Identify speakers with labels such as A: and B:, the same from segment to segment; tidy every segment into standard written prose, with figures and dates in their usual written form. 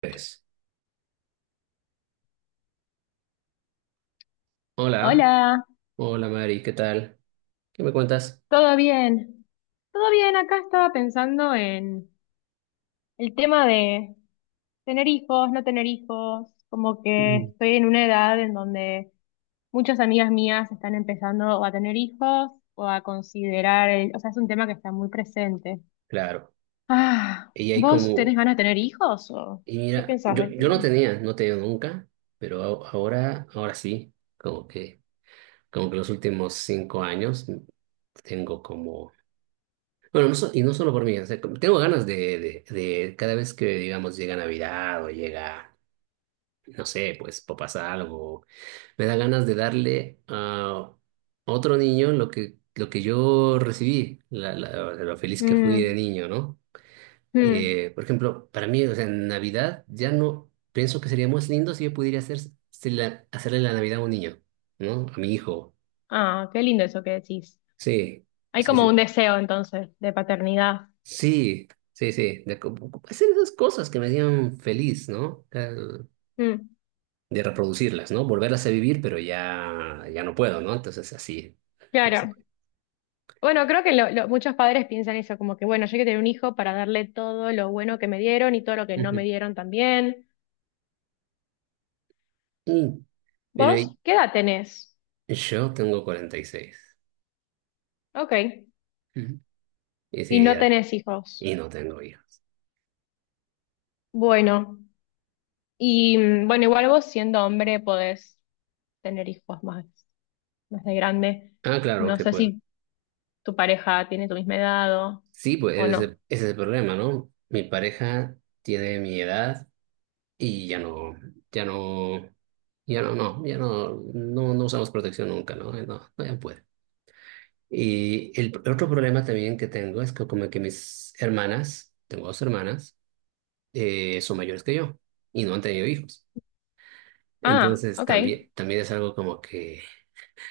A: Pues, hola,
B: Hola,
A: hola Mari, ¿qué tal? ¿Qué me cuentas?
B: ¿todo bien? Todo bien, acá estaba pensando en el tema de tener hijos, no tener hijos, como que
A: Ujú.
B: estoy en una edad en donde muchas amigas mías están empezando o a tener hijos o a considerar, o sea, es un tema que está muy presente.
A: Claro,
B: Ah,
A: y hay
B: ¿vos tenés
A: como,
B: ganas de tener hijos o
A: y
B: qué
A: mira,
B: pensás
A: yo,
B: del
A: yo no
B: tema?
A: tenía, nunca, pero ahora sí, como que, los últimos 5 años tengo como, bueno, y no solo por mí, o sea, tengo ganas de, cada vez que, digamos, llega Navidad o llega, no sé, pues, o pasa algo, me da ganas de darle a otro niño lo que yo recibí, lo feliz que fui de
B: Mm,
A: niño, ¿no?
B: mm.
A: Por ejemplo, para mí, o sea, en Navidad ya no, pienso que sería más lindo si yo pudiera hacer, hacerle la Navidad a un niño, ¿no? A mi hijo.
B: Ah, qué lindo eso que decís.
A: Sí,
B: Hay
A: sí,
B: como
A: sí.
B: un deseo entonces de paternidad.
A: Sí, sí, sí. De hacer esas cosas que me hacían feliz, ¿no?
B: Mm,
A: De reproducirlas, ¿no? Volverlas a vivir, pero ya no puedo, ¿no? Entonces, así. Así.
B: claro. Bueno, creo que muchos padres piensan eso, como que bueno, yo quiero tener un hijo para darle todo lo bueno que me dieron y todo lo que no me dieron también.
A: Uh, pero
B: ¿Vos qué edad tenés?
A: yo tengo 46.
B: Ok.
A: Ujú. Y es
B: Y no
A: ideal.
B: tenés hijos.
A: Y no tengo hijos.
B: Bueno. Y bueno, igual vos siendo hombre podés tener hijos más, más de grande.
A: Ah, claro
B: No
A: que
B: sé
A: puedo.
B: si tu pareja tiene tu misma edad
A: Sí, pues
B: o
A: ese,
B: no.
A: ese es el problema, ¿no? Mi pareja tiene mi edad y ya no, ya no, ya no usamos protección nunca, ¿no? No, no ya puede. Y el otro problema también que tengo es que como que mis hermanas, tengo dos hermanas, son mayores que yo y no han tenido hijos.
B: Ah,
A: Entonces
B: ok.
A: también es algo como que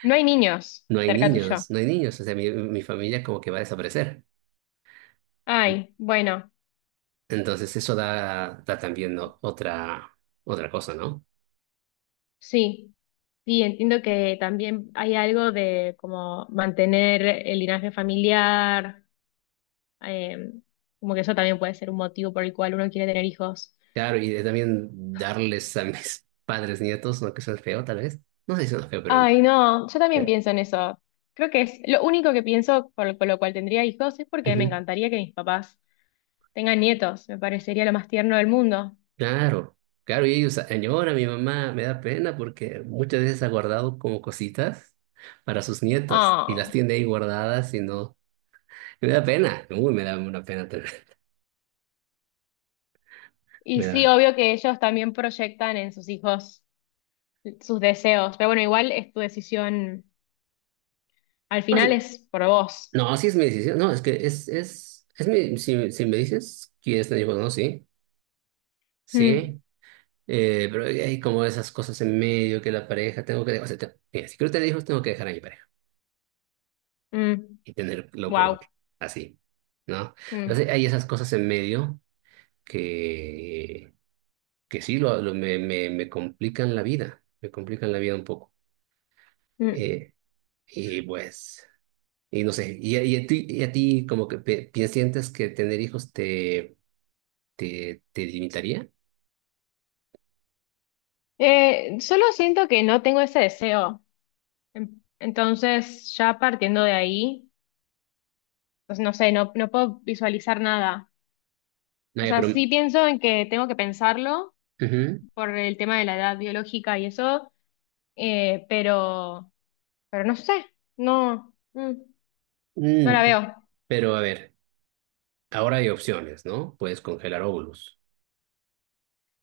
B: No hay niños
A: no hay
B: cerca tuyo.
A: niños, no hay niños, o sea, mi familia como que va a desaparecer.
B: Ay, bueno.
A: Entonces eso da también otra cosa, ¿no?
B: Sí, sí, entiendo que también hay algo de como mantener el linaje familiar, eh, como que eso también puede ser un motivo por el cual uno quiere tener hijos.
A: Claro, y de también darles a mis padres nietos, aunque suene feo tal vez. No sé si suena feo, pero...
B: Ay, no, yo también
A: eh,
B: pienso en eso. Creo que es lo único que pienso por lo cual tendría hijos es porque me
A: ujú.
B: encantaría que mis papás tengan nietos. Me parecería lo más tierno del mundo.
A: Claro, claro, y ellos añoran, mi mamá me da pena porque muchas veces ha guardado como cositas para sus nietos y las
B: Ah.
A: tiene ahí guardadas y no... me da pena, uy, me da una pena, terrible,
B: Y
A: me
B: sí,
A: da...
B: obvio que ellos también proyectan en sus hijos sus deseos. Pero bueno, igual es tu decisión. Al final es por vos.
A: No, sí es mi decisión. No, es que es, es mi, si me dices, ¿quieres tener hijos? No, sí,
B: Mm,
A: sí. Pero hay como esas cosas en medio que la pareja tengo que, o sea, mira, si quiero tener hijos, tengo que dejar a mi pareja
B: mm,
A: y tenerlo con
B: wow.
A: otro, así, ¿no?
B: Mm,
A: Entonces hay esas cosas en medio que, sí lo, me complican la vida, me complican la vida un poco.
B: mm.
A: Eh, y pues, y no sé, y, y a ti, como que ¿sientes que tener hijos te limitaría?
B: Solo siento que no tengo ese deseo. Entonces, ya partiendo de ahí, pues no sé, no, no puedo visualizar nada. O
A: Nadie
B: sea, sí pienso en que tengo que pensarlo
A: ujú.
B: por el tema de la edad biológica y eso, eh, pero, pero no sé, no, no la
A: Mm,
B: veo.
A: pero a ver, ahora hay opciones, ¿no? Puedes congelar óvulos.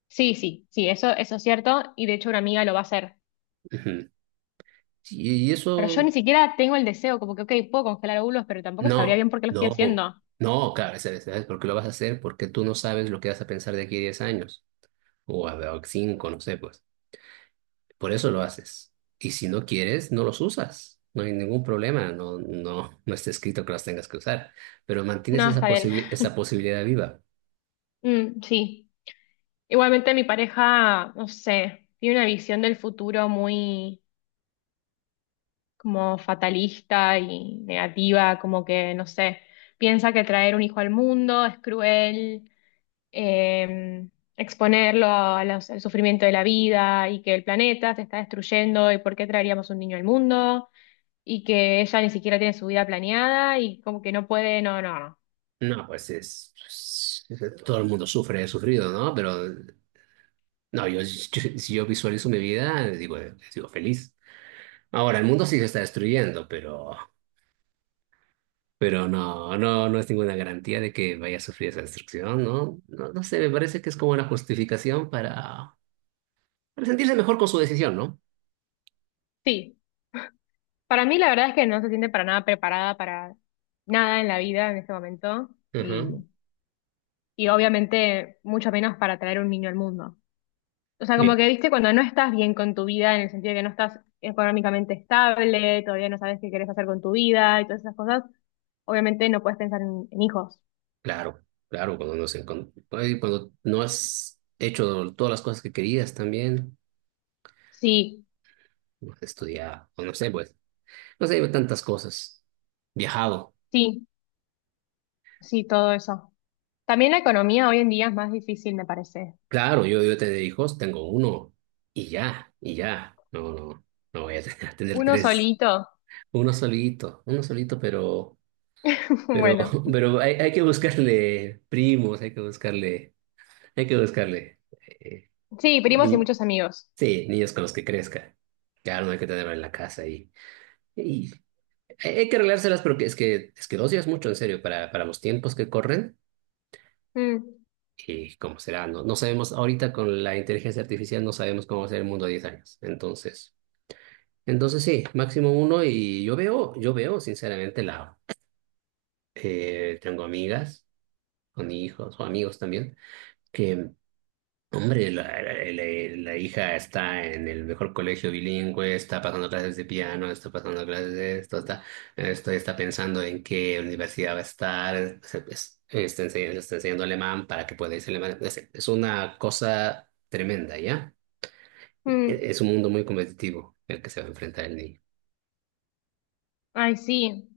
B: Sí, sí, sí, eso es cierto, y de hecho una amiga lo va a hacer.
A: Ujú. Y
B: Pero yo
A: eso,
B: ni siquiera tengo el deseo, como que, ok, puedo congelar óvulos, pero tampoco sabría
A: no,
B: bien por qué lo estoy
A: no,
B: haciendo.
A: no, claro, ¿sabes por qué lo vas a hacer? Porque tú no sabes lo que vas a pensar de aquí a 10 años, o a cinco, no sé, pues. Por eso lo haces. Y si no quieres, no los usas. No hay ningún problema, no, no, no está escrito que los tengas que usar, pero mantienes
B: No,
A: esa
B: está bien.
A: esa posibilidad viva.
B: Mm, sí. Igualmente mi pareja, no sé, tiene una visión del futuro muy como fatalista y negativa, como que, no sé, piensa que traer un hijo al mundo es cruel, eh, exponerlo a al sufrimiento de la vida y que el planeta se está destruyendo y por qué traeríamos un niño al mundo y que ella ni siquiera tiene su vida planeada y como que no puede, no, no. no.
A: No, pues es, todo el mundo sufre, he sufrido, ¿no? Pero no, si yo visualizo mi vida, digo, sigo feliz. Ahora, el mundo sí se está destruyendo, pero, no, no es ninguna garantía de que vaya a sufrir esa destrucción, ¿no? No, no sé, me parece que es como una justificación para, sentirse mejor con su decisión, ¿no?
B: Sí, para mí la verdad es que no se siente para nada preparada para nada en la vida en este momento
A: Ujú.
B: y, y obviamente mucho menos para traer un niño al mundo. O sea, como
A: Sí,
B: que viste cuando no estás bien con tu vida en el sentido de que no estás económicamente estable, todavía no sabes qué querés hacer con tu vida y todas esas cosas, obviamente no puedes pensar en hijos.
A: claro, claro, cuando ay, cuando no has hecho todas las cosas que querías también,
B: Sí,
A: no has estudiado, o no sé, pues, no sé, tantas cosas. Viajado.
B: sí, sí, todo eso. También la economía hoy en día es más difícil, me parece.
A: Claro, yo tener hijos, tengo uno y ya, y ya. No, no, no voy a tener, tener
B: Uno
A: tres.
B: solito,
A: Uno solito, pero, pero,
B: bueno.
A: pero hay que buscarle primos, hay que buscarle, hay que buscarle. eh,
B: Sí, primos y
A: ni-
B: muchos amigos.
A: sí, niños con los que crezca. Claro, no hay que tenerlo en la casa y hay que arreglárselas porque es que dos ya es mucho, en serio, para, los tiempos que corren
B: Mm.
A: y cómo será. No, no sabemos, ahorita con la inteligencia artificial no sabemos cómo va a ser el mundo a 10 años. Entonces. Entonces sí, máximo uno y yo veo, sinceramente la, tengo amigas con hijos o amigos también, que hombre, la, la hija está en el mejor colegio bilingüe, está pasando clases de piano, está pasando clases de esto, esto está pensando en qué universidad va a estar, está enseñando alemán para que pueda irse a alemán. Es una cosa tremenda, ¿ya?
B: Mm.
A: Es un mundo muy competitivo el que se va a enfrentar el niño.
B: Ay, sí.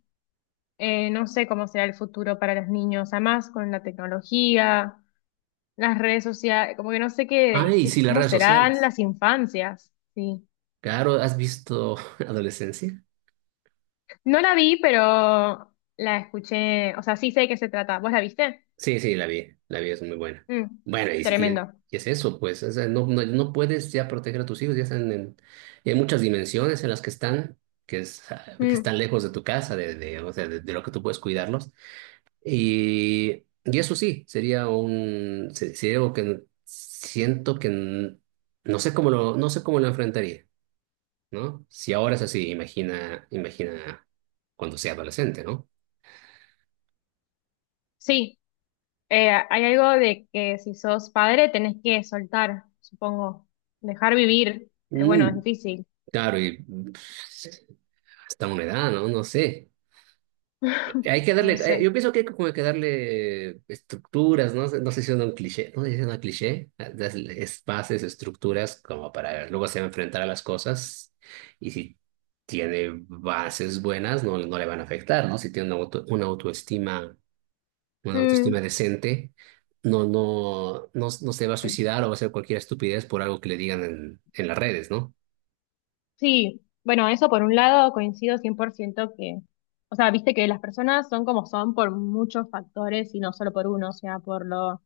B: No sé cómo será el futuro para los niños, además con la tecnología, las redes sociales, como que no sé
A: Ah,
B: qué,
A: y sí, las
B: cómo
A: redes
B: serán
A: sociales.
B: las infancias, sí.
A: Claro, ¿has visto Adolescencia?
B: No la vi, pero la escuché, o sea, sí sé de qué se trata. ¿Vos la viste?
A: Sí, sí, la vi, es muy buena.
B: Mm,
A: Bueno, y, y-
B: tremendo.
A: y es eso, pues, o sea, no, no, no puedes ya proteger a tus hijos, ya están en, y hay muchas dimensiones en las que están, que, es, ah, que están
B: Mm,
A: lejos de tu casa, de, o sea, de, lo que tú puedes cuidarlos. Y eso sí, sería un, sería algo que siento que no sé cómo lo, no sé cómo lo enfrentaría, ¿no? Si ahora es así, imagina, imagina cuando sea adolescente, ¿no?
B: sí. Hay algo de que si sos padre tenés que soltar, supongo, dejar vivir, pero bueno, es difícil.
A: Claro, y pues, hasta una edad, ¿no? No sé. Hay que
B: No
A: darle,
B: sé.
A: yo pienso que hay como que darle estructuras, ¿no? No sé si es un cliché, no sé si es una cliché, darle espacios, estructuras como para luego se va a enfrentar a las cosas y si tiene bases buenas, no, no le van a afectar, ¿no? Si tiene una una
B: Mm.
A: autoestima decente, no, no, no, no se va a suicidar o va a hacer cualquier estupidez por algo que le digan en las redes, ¿no?
B: Sí, bueno, eso por un lado coincido 100% que, o sea, viste que las personas son como son por muchos factores y no solo por uno, o sea, por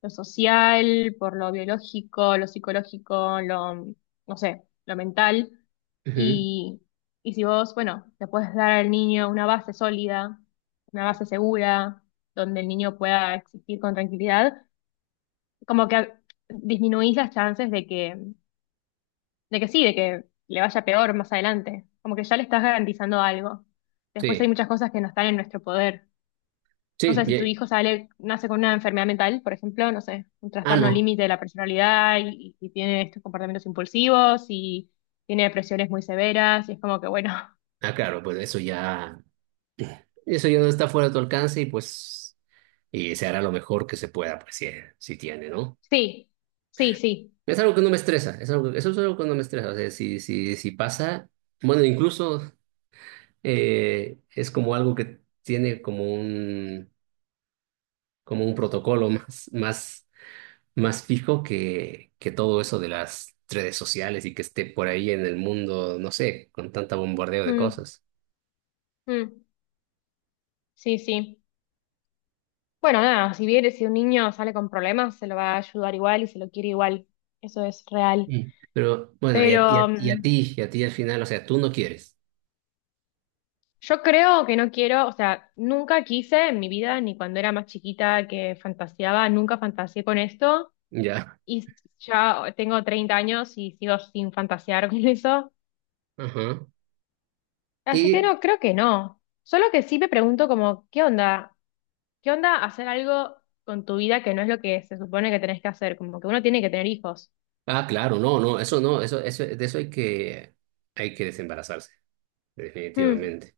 B: lo social, por lo biológico, lo psicológico, lo, no sé, lo mental.
A: Ujú.
B: Y, y si vos, bueno, le puedes dar al niño una base sólida, una base segura, donde el niño pueda existir con tranquilidad, como que disminuís las chances de que sí, de que le vaya peor más adelante. Como que ya le estás garantizando algo. Después hay
A: Sí,
B: muchas cosas que no están en nuestro poder. No
A: sí,
B: sé, si tu hijo sale, nace con una enfermedad mental, por ejemplo, no sé, un
A: ah,
B: trastorno
A: no.
B: límite de la personalidad y tiene estos comportamientos impulsivos y tiene depresiones muy severas y es como que, bueno,
A: Claro, pues eso ya no está fuera de tu alcance y pues y se hará lo mejor que se pueda, pues si, si tiene, ¿no?
B: sí, sí, sí.
A: Es algo que no me estresa, es algo, eso es algo que no me estresa, o sea, si, si pasa, bueno, incluso es como algo que tiene como como un protocolo más, más, más fijo que, todo eso de las redes sociales y que esté por ahí en el mundo, no sé, con tanta bombardeo de
B: Mm,
A: cosas.
B: mm, sí, sí. Bueno, nada, si bien si un niño sale con problemas, se lo va a ayudar igual y se lo quiere igual. Eso es real.
A: Mm. Pero bueno, y a,
B: Pero,
A: y a
B: mm.
A: ti, y a ti al final, o sea, tú no quieres.
B: Yo creo que no quiero, o sea, nunca quise en mi vida, ni cuando era más chiquita que fantaseaba, nunca fantaseé con esto
A: Ya.
B: y ya tengo 30 años y sigo sin fantasear con eso.
A: Ajá.
B: Así que
A: Y,
B: no, creo que no. Solo que sí me pregunto como, ¿qué onda? ¿Qué onda hacer algo con tu vida que no es lo que se supone que tenés que hacer? Como que uno tiene que tener hijos.
A: claro, no, no, eso no, eso, de eso hay que desembarazarse,
B: Mm,
A: definitivamente.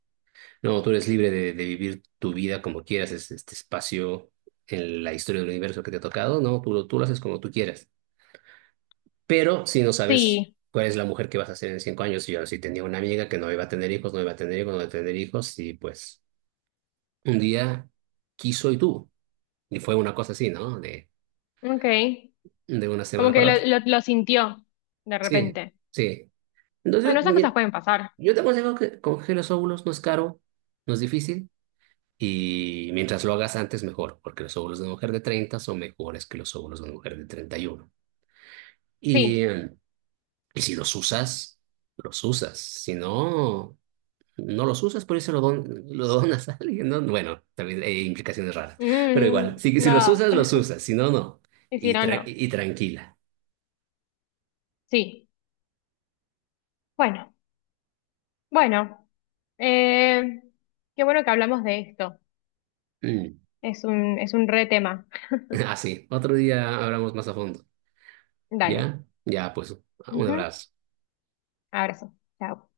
A: No, tú eres libre de, vivir tu vida como quieras, este espacio en la historia del universo que te ha tocado, no, tú lo haces como tú quieras. Pero si no sabes
B: sí,
A: cuál es la mujer que vas a ser en 5 años, yo sí tenía una amiga que no iba a tener hijos, no iba a tener hijos, no iba a tener hijos, y pues un día quiso y tuvo. Y fue una cosa así, ¿no? De,
B: ok.
A: una
B: Como
A: semana
B: que
A: para otra.
B: lo sintió de
A: Sí,
B: repente.
A: sí. Entonces,
B: Bueno, esas
A: mira,
B: cosas pueden pasar.
A: yo te aconsejo que congele los óvulos, no es caro, no es difícil, y mientras lo hagas antes, mejor, porque los óvulos de una mujer de 30 son mejores que los óvulos de una mujer de 31. Y,
B: Sí.
A: uno. Y si los usas, los usas. Si no, no los usas, por eso lo donas a alguien, ¿no? Bueno, también hay implicaciones raras, pero
B: Mm,
A: igual, si,
B: no.
A: los usas, si no, no.
B: Hicieron no. no.
A: Y tranquila.
B: Sí. Bueno, bueno. eh, Qué bueno que hablamos de esto.
A: Mm.
B: Es un re tema.
A: Así, otro día hablamos más a fondo,
B: Dale.
A: ¿ya? Ya, pues, un
B: Ujú.
A: abrazo.
B: Abrazo. Chao.